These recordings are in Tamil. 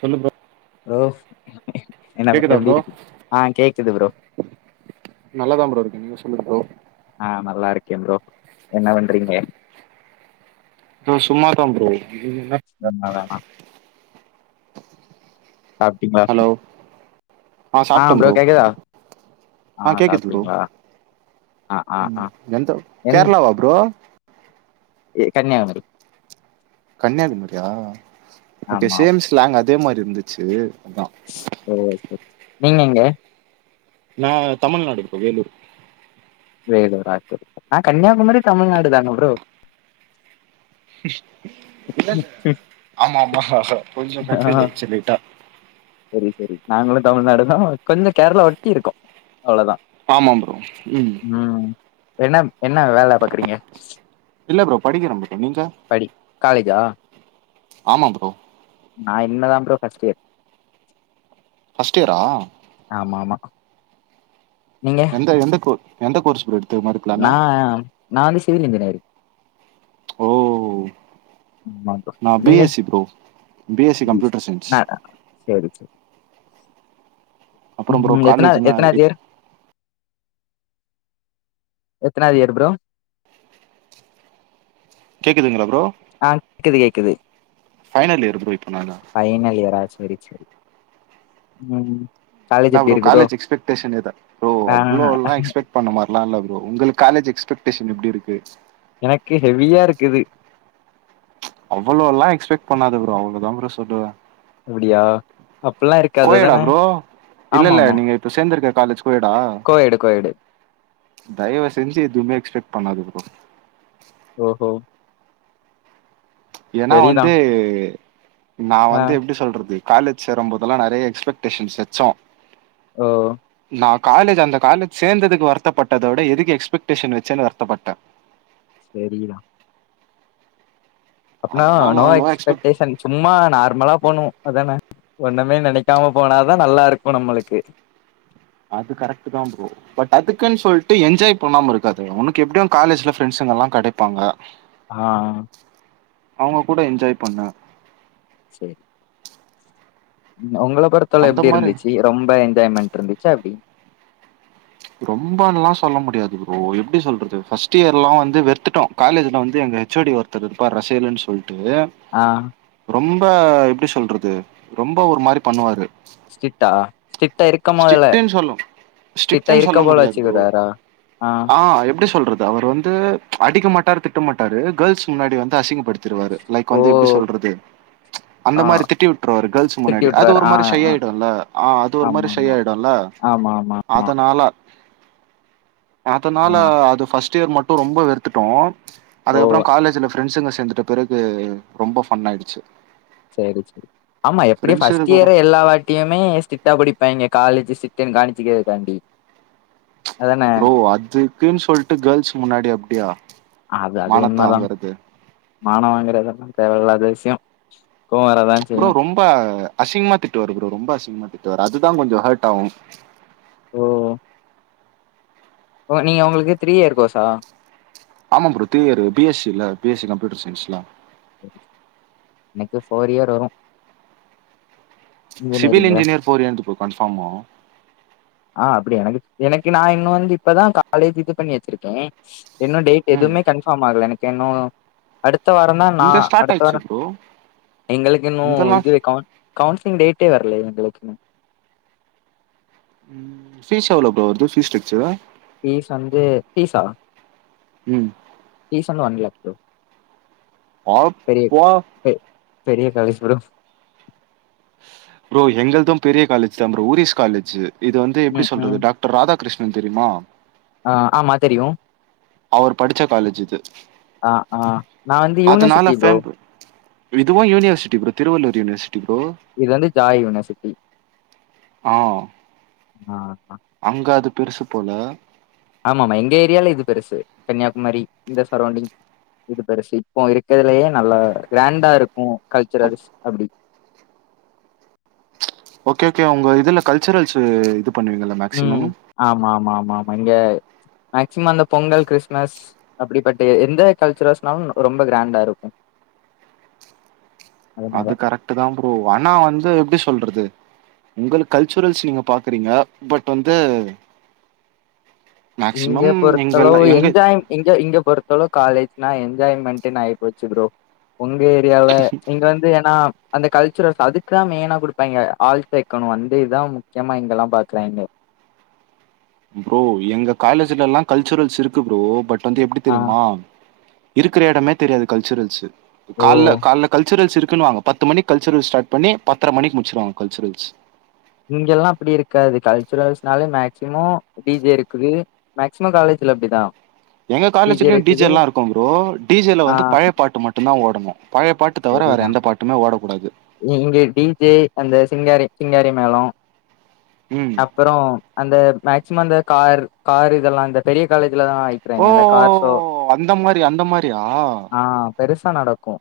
சொல்லுப்பா ரோஸ் கேக்குதா ப்ரோ கேக்குது ப்ரோ நல்லாதா ப்ரோ இருக்கு நீங்க சொல்லுங்க ப்ரோ ஆ நல்லா இருக்கே ப்ரோ என்ன பண்றீங்க ப்ரோ சும்மா தா ப்ரோ [unintelligible] ம் வேணா சாப்ட்டீங்களா ஹலோ ஆ ப்ரோ கேக்குதா ஆ கேக்குது ப்ரோ சாப்டிங்ளா ஆ ஆ ம் ஆ எந்த என் கேரளாவா ப்ரோ ஏ கன்னியாகுமரி கன்னியாகுமரியா ஓகே ஆமா சேம்‌ ஸ்லாங் அதே மாரி இருந்துச்சு அதா ஓ செரி நீங்க எங்க நா தமிழ்நாடு ப்ரோ வேலூர் வேலூரா [inaudible] நா கன்னியாகுமரி தமிழ்நாடு தான ப்ரோ இல்ல இல்ல ஆமா ஆமா கொஞ்சோ ஆ கன்ஃபியூஸ்டு ஆயிடுச்சு லைட்டா சரி சரி நாங்களு தமிழ்நாடு தா கொஞ்சோ கேரளா ஒட்டி இருக்கோ அவ்ளோதா ஆமாம் ப்ரோ ம் ம் என்னம் என்னா வேல பாக்குறீங்க இல்ல ப்ரோ படிக்கிறே ப்ரோ நீங்க படி காலேஜா ஆமாம் ப்ரோ நா இனிமேதா ப்ரோ ஃபர்ஸ்ட் இயர் ஃபர்ஸ்ட் இயர்ரா ஆமா ஆமா நீங்க எந்த எந்த கோ எந்த கோர்ஸ் ப்ரோ எடுத் நா நா வந்து சிவில் இன்ஜினியரிங் ஓ ஆமா ப்ரோ நா பி நீங்க S C bro B S C computer science செரி செரி அப்புறம் ப்ரோ ம் எத்தனாத் காலேஜ்னா எத்தனாது இயர் எத்தனாது இயர் ப்ரோ கேக்குதுங்ளா ப்ரோ ஆ க்குது கேக்குது ஃபைனல் இயர் ப்ரோ இப்ப நானு ஃபைனல் இயரா சரி சரி ம் காலேஜ் என்ன எப்டி ப்ரோ இருக்கு காலேஜ் எக்ஸ்பெக்டேஷன் எத ப்ரோ ஆ அவ்ளோல்லா எக்ஸ்பெக்ட் இப்ப அந்த மார்லா இல்ல ப்ரோ உங்களுக்கு காலேஜ் எக்ஸ்பெக்டேஷன் எப்டி இருக்கு எனக்கு ஹெவியா இருக்குது ம்ச் அவ்வளோலா எக்ஸ்பெக்ட் பண்ணாத ப்ரோ அவ்ளோதா ப்ரோ சொல்லுவ அப்படியா அப்பல்லா இருக் கோ எட் ஆ ப்ரோ இல்ல இல்ல நீங்க இப்ப சேந்திருக்க காலேஜ் கோ எட் ஆ கோயடு கோயடு தயவு செஞ்சு எதுவுமே எக்ஸ்பெக்ட் பண்ணாத ப்ரோ ஓஹோ ஏன்னா செரிதா வந்து நா ஆ வந்து எப்டி சொல்றது காலேஜ் சேரும்போதெல்லா நறைய எக்ஸ்பெக்டேஷன்ஸ் வச்சோ ஓ நா காலேஜ் அந்த காலேஜ் சேந்ததுக்கு வருத்தப்பட்டதோட எதுக்கு எக்ஸ்பெக்டேஷன் வச்சேன்னு வருத்தப்பட்டே செரிதா அப்பனா அதனால நோ அவ்ளோவா எக்ஸ்பெக்ட் எக்ஸ்பெக்டேஷன் சும்மா நார்மலா போனு அதானே ஒண்ணுமே நெனைக்காம போனாதா நல்லாருக்கு நம்மளுக்கு அது கரெக்ட்டு தா ப்ரோ பட் அதுக்குன்னு சொல்லிட்டு என்ஜாய் பண்ணாம இருக்காதிங்க உனக்கு எப்டியு காலேஜ்ல ஃப்ரெண்ட்ஸுங்க எல்லா கெடப்பாங்க ஆ அவுங்க கூட என்ஜாய் பண்ணு செரி உங்கள பொறுத்தல அந்த எப்டி மாரி இருந்துச்சு ரொம்ப என்ஜாய்மென்ட் இருந்துச்சா எப்டி ரொம்பல்லா சொல்ல முடியாது ப்ரோ எப்டி சொல்றது ஃபர்ட் இயர்ல்லா வந்து வெறுத்துட்டோ காலேஜ்ல வந்து எங்க ஹச் ஓ டி ஒருத்தர் இருப்பா ரசீலுன் சொல்லிட்டு ஆ ரொம்ப எப்டி சொல்றது ரொம்ப ஒரு மாரி பண்ணுவாரு ஸ்ட்ரிக்டா ஸ்டிட்டா இருக்கம் மொதல ஸ்ட்ரிக்ட்ன்னு சொல்லு ஸ்ட்ரிக்ட்ன்னு சொல்ல முடியாது ப்ரோ ஆ எப்டி சொல்றது அவர் வந் து அடிக்க மாட்டாரு திட்ட மாட்டாரு கேர்ள்ஸ் முன்னாடி வந்து அசிங்கப்படுத் திருவாரு லைக் ஓ வந்து எப்டி சொல்றது அந்த ஆ மாரி திட்டி விட்ருவாரு கேர்ள்ஸ் திட்டி முன்னாடி அது விட்டுறாரு ஒரு ஆ மாரி ஷய் ஆ ஆயிடும்ல ஆ அது ஒரு ஆமா மாரி ஷய் ஆமா ஆயிடுல்ல ஆமா ஆமா அதனால ஆ அதனால அது ஃபஸ்ட் இயர் மட்டும் ரொம்ப வெறுத்துட்டோ ஓ அதுக்கப்புற காலேஜ்ல ஃப்ரெண்ட்ஸுங்க சேர்ந்துட்ட பிறகு ரொம்ப ஃபன் ஆயிடுச்சு சேரி சே ஆமா எப்டியு ஃப்ரெண்ட்ஸ் ஃபஸ்ட் இருக்கறோ இயரே எல்லா வா த்தியுமே ஷ்ட்ரிக்ட்டா புடிப்பாங்க காலேஜ் ஷ்ட்ரிக்டுன்னு காமிச்சுக்கிறதுக்காண்டி அதானே ப்ரோ அதுக்குன்னு சொல்லிட்டு கேர்ள்ஸ் முன்னாடி அப்டியா அது அது மானத்த உண்ம தா வாங்கறது மானம் வாங்குறதெல்லா தேவையில்லாத விசியம் கோவ வரதா ப்ரோ செய்யு ரொம்ப அசிங்கமா திட்டுவாரு ப்ரோ ரொம்ப அசிங்கமா திட்டுவார் அதுதா கொஞ்ச ஹர்ட் ஆகு ஓ ஒ நீங்க உங்களுக்கு த்ரீ இயர் கோர்ஸ் ஆ ஆமா bro three year B SC இல்ல பி எஸ்சி கம்யூட்டர் சயின்ஸ்ல நெக்ஸ்ட் ஃபோர் இயர் வரு சிவில் இன்ஜினியரிங்ல இன்ஜினியர் ஃபோர் இயந்து ப்ரோ கன்ஃபார்மா ஆ அப்டியா எனக்கு எனக்கு நா இன்னு வந்து இப்பதா காலேஜ் இது பண்ணி வச்சிருக்கே இன்னு டேட் ம் எதுவுமே கன்ஃபார்ம் ஆகல எனக்கு இன்னு அடுத்த வாரந்தா நா இங்க ஸ்டார்ட் அடுத்த வார ஆயிடுச்சு ப்ரோ எங்களுக்கு இன்னு இங்கெல்லா இது கவுன் கவுன்சிலிங் டேட்டே வர்லயே எங்களுக்கு ம் பீஸ் எவ்ளோ ப்ரோ வருது பீஸ் ஸ்ட்ரக்சரு பீஸ் வந்து பீஸா ம் பீஸ் வந்து ஒன் லேக் ப்ரோ பெரிய அப்பா பெ பெரிய காலேஜ் ப்ரோ ப்ரோ எங்கள்து பெரிய காலேஜ் தா ப்ரோ உரிஸ் காலேஜ் இது வந்து எப்டி ம் ம் சொல்றது டாக் டர் ராதாகிருஷ்ணன் தெரியுமா ஆ ஆமா தெரியு அவர் படிச்ச காலேஜ் இது ஆ ஆ நா வந்து அதனால யூனிவர்சிட்டி ப்ரோ ஃபேம்ப இதுவு university bro Thiruvallur university bro இது வந்து ஜாயி யூனிவர்சிட்டி ஆ ஆ அங்க அது பெருசு போல ஆமாமா எங்க ஏரியால இது பெருசு கன்னியாகுமரி இந்த சரௌண்டிங் இது பெருசு இப்போ இருக்கதுலயே நல்லா கிராண்டா இருக்கும் கல்ச்சுரல்ஸ் அப்டி ஓகே ஓகே உங்க இதுல கல்ச்சுரல்ஸ்ஸு இது பண்ணுவீங்களா ம் ஆமா ஆமா ஆமா ஆமா இங்க மேக்சிமம் அந்த பொங்கல் கிறிஸ்மஸ் அப்படிப்பட்ட எந்த கல்ச்சரஸ்னாலு ரொம்ப கிராண்டா இருக்கு அதனால அது கரெக்ட்தா ப்ரோ ஆனா வந்து எப்டி சொல்றது உங்களுக்கு கல்ச்சுரல்ஸ் நீங்க பாக்குறீங்க பட் வந்து இங்க மேக்சிமம் எங்கல்ல பொருத்தளவு எங்க என்ஜாய் இங்க இங்க பொருத் இப்போ உள்ள காலேஜ்னா என்ஜாய்மெண்ட்ன்னு ஆயி போச்சு ப்ரோ உங்க ஏரியால இங்க வந் து ஏன்னா அந்த கல்ச்சுரல்ஸ் அதுக்கு தா மெய்னா குடுப்பாங்க ஆள் சேக்கணு அந்த இதா மு க்கியமா இங்கெல்லா பாக்குறாய்ங்க ப்ரோ எங்க காலேஜ்ஜுல எல்லா கல்ச்சுரல்ஸ் இருக்கு ப்ரோ பட் வந்து எப்டி ஆ தெரிமா இருக்குற எடமே தெரியாது கல்ச்சுரல்ஸ்ஸு ஓ கால்ல கால்ல கல்ச்சுரல்ஸ் இருக்குன்னுவாங்க பத்து மணிக் கல்ச்சுரல்ஸ் ஸ்டார்ட் பண்ணி பத்தர மணிக் முடிச்சுடுவாங்க கல்ச்சுரல்ஸ் இங்கெல்லா அப்பிடி இருக்காது கல்ச்சுரல்ஸ்னாலே மேக்சிமம் டி ஜே இருக்குது மேக்சிமம் காலேஜ்ல அப்டி தா எங்க காலேஜ்லையு டி ஜேலா இருக்கு ப்ரோ டி ஜேல ஆ வந்து பழைய பாட்டு மட்டுந்தா ஓடணு பழையப் பாட்டு டு தவர வேற சரிதா எந்த பாட்டுமே ஓடக்கூடாது இங்க டி ஜே அந்த சிங்காரி சிங்காரி மேள அப் ம் அப்பறோ அந்த மேக்சிமம் அந்த கார் கார் இதெல்லா இந்த பெரிய காலேஜ்லதாய் ஓ அந்த மாரி அந்த மாரியா ஆ பெருசா நடக்கு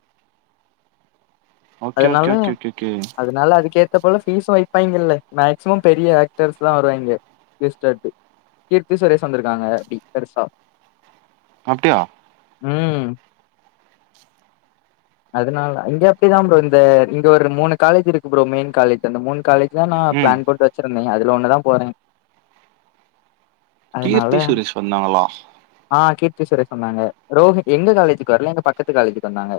ஓகே ஓகே அதனாலு அது ஓகே ஓகே ஓகே அதனால அதுக்கேத்த போல பீஸு வைப்பாங்கல்ல மேக்சிமம் பெரிய ஆக்டர்ஸ்லா வராய்ங்க கெஸ்ட்டாட்டு கீர்த்தி சுரேஷ் வந்துருக்காங்க அப்படி பெருசா அப்டியா ம் அதனால இங்க அப்படிதா ப்ரோ இந்த இங்க ஒரு மூணு காலேஜ் இருக்கு ப்ரோ மெயின் காலேஜ் அந்த மூணு காலேஜ் இதா நா ம் பிளான் போட்டு வெச்சிருந்தே அதுல ஒண்ணு தா போறே அதனால கீர்த்தி சுரேஷ் வந்தாங்களா ஆ கீர்த்தி சுரேஷ் வந்தாங்க ப்ரோ எங்க காலேஜ்ஜுக்கு வரல எங்க பக்கத்து காலேஜ்ஜுக்கு வந்தாங்க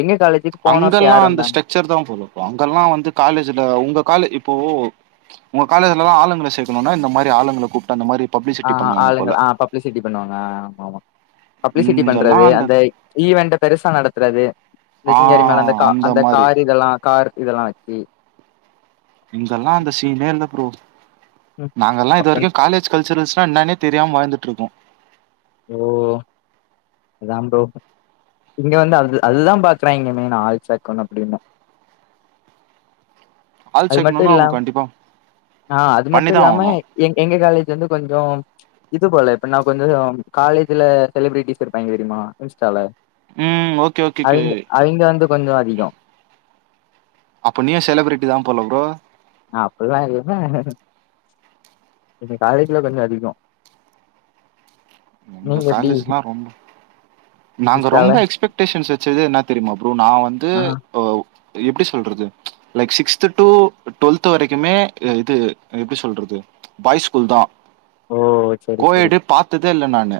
எங்க காலேஜ்ஜு அங்கெல்லா அந்த ஸ்ட்ரக்சர் தா போல இப்போ அங்கெல்லா வந்து காலேஜ்ஜுல உங்க கால் இப்போ உங்க காலேஜ்ஜுல ஆளுங்கள சேக்கணுனா இந்த மாரி ஆளுங்கள கூப்ட்டு அந்த மாரி ஆ பப்ளிசிட்டி பண்ணுவாங்க ஆளுங்கள போல ஆ பப்ளிசிட்டி பண்ணுவாங்க அ ஆமா மா பப்ளிசிட்டி பண்றது அந்த ஈவென்ட்ட பெருசா நடத்துறது இந்த ஆ சிங்கரி மேல அந்த கா அந்த கார் இதெல்லா கார் இதெல்லா வெச்சு இங்கெல்லா அந்த சீனே இல்ல பரோ ம் நாங்கெல்லா இது அப்பன் வரைக்கு காலேஜ் கல்ச்சுரல்ஸ்னா என்னானே தெரியாம வாழ்ந்துட்ருக்கோ ஓ அதான் ப்ரோ இங்க வந்து அது அது தா பாக்குறாய்ங்க மெய்ன்னா ஆள் சேக்கனு அப்டின்னு ஆள் அது மட்டு சேக்கணுனா இல்லா அவங்க கண்டிப்பா ஆ அது மட்டு பண்ணிதா இல்லாம ஆவணு எ எங்க காலேஜ் வந்து கொஞ்சோ இது போல இப்ப நா கொஞ்சோ காலேஜ்ல செலிப்ரிட்டிஸ் இருப்பாய்ங்க தெரியுமா இன்ஸ்டால ம் ஓகே ஓகே கே அவிங்க அவிங்க வந்து கொஞ்சோ அதிகோ அப்போ நியூ செலிப்ரிட்டிதா போல ப்ரோ அப்டிலா இல்ல எங்க காலேஜ்ல கொஞ்சோ அதிகோ எங்க நீங்க எப்டி காலேஜ்லா ரொம் நாங்க இன்ஸ்டால ரொம்ப எக்ஸ்படேஷன்ஸ் வெச்சது என்னா தெரிமா ப்ரோ நா வந்து ஆ இப்போ எப்டி சொல்றது லைக் சிக்ஸ்த் டு டுவெல்த் வரைக்குமே இல்ல இது எப்டி சொல்றது பாய் ஸ்கூல் தா ஓ செரி செரி கோயட்டு பாத்ததே இல்ல நானு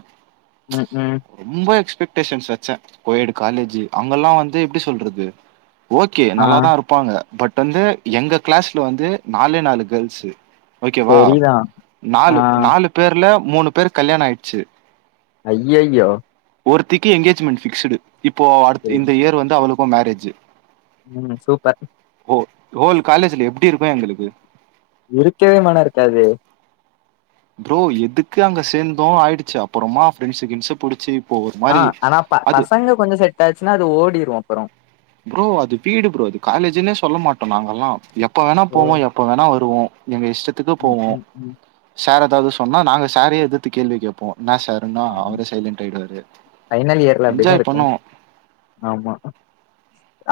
ம் ம் ரொம்ப எக்ஸ்ப்படேஷன்ஸ் வெச்சே கோயட்டு காலேஜ்ஜு அங்கல்லா வந்து எப்டி சொல்றது ஓகே ஆ நல்லா தா இருப்பாங்க பட் வந்து எங்க கிளாஸ்ல வந்து நாலே நாலு கேர்ல்ஸ்ஸு ஓகே வா செரிதா ஆ நாலு நாலு பேர்ல மூணு பேருக் கல்யாணோ ஆய்டுச்சு அய்யய்யோ ஒருத்திக்கு எங்கேஜ்மெண்ட் பிக்ஸ்டு இப்போ அடுத் செரி இந்த இயர் வந்து அவளுக்கும் மேரேஜ்ஜு ம் சூப்பர் ஹோ ஹோல் காலேஜ்ல எப்டி இருக்கு எங்களுக்கு இருக்கவே மன இருக்காது ப்ரோ எதுக்கு அங்க சேந்தோ ஆயிடுச்சு அப்பறமா ப்ரெண்ட்ஸ் கின்ஸ்சு புடிச்சி ஆ ஆனா ப பசங்க கொஞ்ச செட் ஆச்சுன்னா அது ஓடிரு அப்பற ப்ரோ அது வீடு ப்ரோ அது காலேஜ்ன்னே சொல்ல மாட்டோ நாங்கெல்லா எப்ப வேணா ஓ போவோ எப் எப்போ வேணா வருவோ எங்க இஷ்டத்துக்கு ம் போவோ ம் ம் சார் ஏதாவது சொன்னா நாங்க சாரே எதித்து கேள்வி கேப்போ என்னா சார் சொன்னா அவரே சைலண்ட் ஆயிடுவாரு ஃபைனல் இயர்ல அப்டிதா என்ஜாய் இருக்கு பண்ணுவோ ஆமா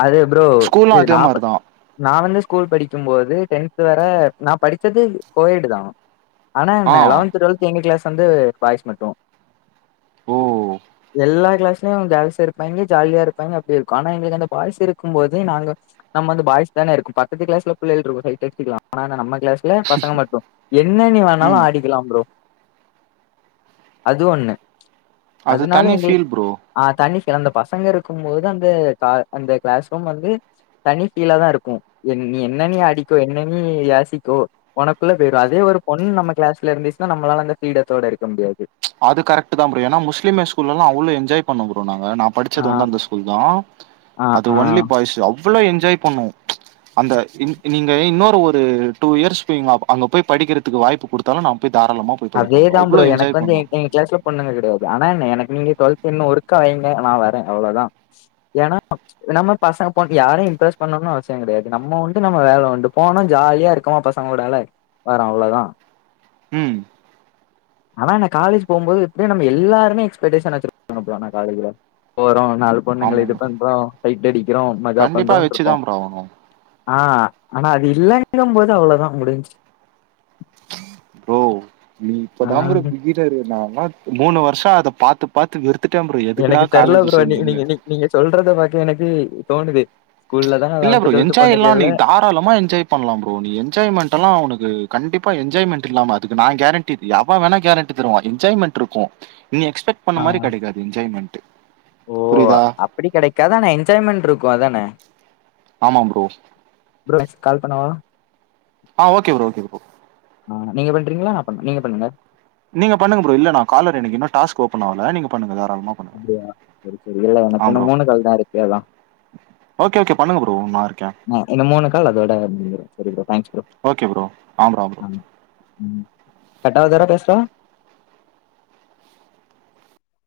அது ப்ரோ ஸ்கூல்லு இது அதே நாப்ப மாரிதா நா வந்து ஸ்கூல் படிக்கும் போது டென்த் வர நா படிச்சது கோயேடுதா ஆனா ஆ என்ன லெவன்த் டுவெல்த் எங்க க்ளாஸ் வந்து பாய்ஸ் மட்டு ஓ எல்லா க்ளாஸ்லயு கேல்ஸ் இருப்பாய்ங்க ஜாலியா இருப்பாய்ங்க அப்டி இருக்கு ஆனா எங்களுக்கு அந்த பாய்ஸ் இருக்கும் போது நாங்க நம்ம வந்து பாய்ஸ் தானா இருக்கு பக்கத்து க்ளாஸ்ல புள்ளைக இருக்கு ஆனா நம்ம க்ளாஸ் இல்ல பசங்க மட்டு என்ன நீ வேணாலு ம் ஆடிக்கலா ப்ரோ அது ஒண்ணு அது அதனால தனி எங்களு ஃபீல் ப்ரோ ஆ தனி சிறந்த பசங்க இருக்கும் போது அந்த க அந்த க்ளாஸ் ரூம் வந்து தனி ஃபீலா தா இருக்கு என் நீ என்னன் நீ ஆடிக்கோ என்னன் நீ யாசிக்கோ ஒனக்குள்ள போயிடு அதே ஒரு பொண்ணு நம்ம க்ளாஸ்ல இருந்துச்சுன்னா நம்மளால அந்த ஃப்ரீடத்தோட இருக்க முடியாது அது கரெக்ட்டு தா ப்ரோ ஏன்னா முஸ்லீம் ஹை ஸ்கூல்லல்லா அவ்ளோ என்ஜாய் பண்ணோ ப்ரோ நாங்க ஆ படிச்சது வந்து அந்த ஸ்கூல் தா ஆ அது ஆ ஒன்லி பாய்ஸ்ஸு அவ்ளோ என்ஜாய் பண்ணுவோ அந்த இன் நீங்க இன்னொரு ஒரு டூ இயர்ஸ் போய் ங்க அங்க போய் படிக்கிறதுக்கு வாய்ப்பு குடுத் தாலு நா போய் தாராளமா போய் படிப்பே அதேதா அவ்ளோ ப்ரோ எனக்கு என்ஜாய் வந்து பண்ணுவோ எங்க க்ளஸ்ல பொண்ணுங்க கெடையாது ஆனா எனக்கு நீங்க டுவெல்த் இன்ன ஒர்காகுவீங்க நா வரே அவ்வளோதா ஏனா நம்ம பசங்க பொ யாரு இன்ட்ரெஸ்ட் பண்ணணு அவசிய கெடையாது நம்ம உண்டு நம்ம வேல உண்டு போனா ஜாலியா இருக்கோமா பச ங்களோடால வரு அவ்ளோதா ம் ஆனா ந காலேஜ் போம்போது எப்டியு நம்ம எல்லாருமே எக்ஸ்பக்டேஷன் வச்சிருப்பாங்க ப்ரோ ஆனா காலேஜ்ல போறோ நா பொண்ணுங்கள ஆமா இது ப்ரோ பண்றோ சைட் அடிக்கிறோ மஜா கண்டிப்பா பண்றோ இருக்கோ வச்சுதா ப்ரோ ஆகணு ஆ ஆனா அது இல்லங்கும் போது அவ்வளோதா முடிஞ்சு ப்ரோ நீ ஆ இப்பதா ப்ரோ இப்டி நிக்கிறாரு நாளா மூணு வருச அத பாத்து பாத்து வெறுத்துட்ட ப்ரோ எதுக்குடா எனக்கு தெர்ல காலேஜ் ப்ரோ நீ சேந்தன்னு நீங்க நீ நீங்க சொல்றத பாக்க எனக்கு தோணுது ஸ்கூல்ல தா லெவன்த் டுவல்த் பண்ணுகல்ல டல்லமா என்ஜாய் பண்லா ப்ரோ நீ என்ஜாய்மெண்ட் எல்லா உனக்கு கண்டிப்பா என்ஜாய்மெண்ட் இல்லாம அதுக்கு நா கேரண்டி டி எவ வேணா கேரண்டி தருவா என்ஜாய்மெண்ட் இருக்கு ம் எக்ஸ்பெக்ட் பண்ண ஆ மாரி கிடைக்காது என்ஜாய்மெண்ட் ஓ புரிதா அப்டி கிடைக்காது ஆனா என்ஜாய்மெண்ட் இருக்கு அதான ஆமா ப்ரோ ப்ரோ கால் பண்ணவா ஆ ஓகே ப்ரோ ஓகே ஆ நீங்க பண்றீங்களா நா பன் நீங்க பண்ணுங்க நீங்க பண்ணுங்க ப்ரோ இல்ல நா காலர் எனக்கு இன்னு டாஸ்க் ஓப்பன் ஆவல நீங்க பண்ணுங்க தாராளமா பண்ணுங்க அப்படியா சரி சரி இல்ல ஆ எனக்கு ப்ரோ இன்னும் மூணு கால் தா இருக்கு அதா ஓகே ஓகே பண்ணுங்க ப்ரோ நா இருக்கே ந இந்த மூணு கால் அதோட முடிஞ்சிடு சரி ப்ரோ தேங்க்ஸ் ப்ரோ [unintelligible] [unintelligible] ம் கட்டாவதுர பேசுற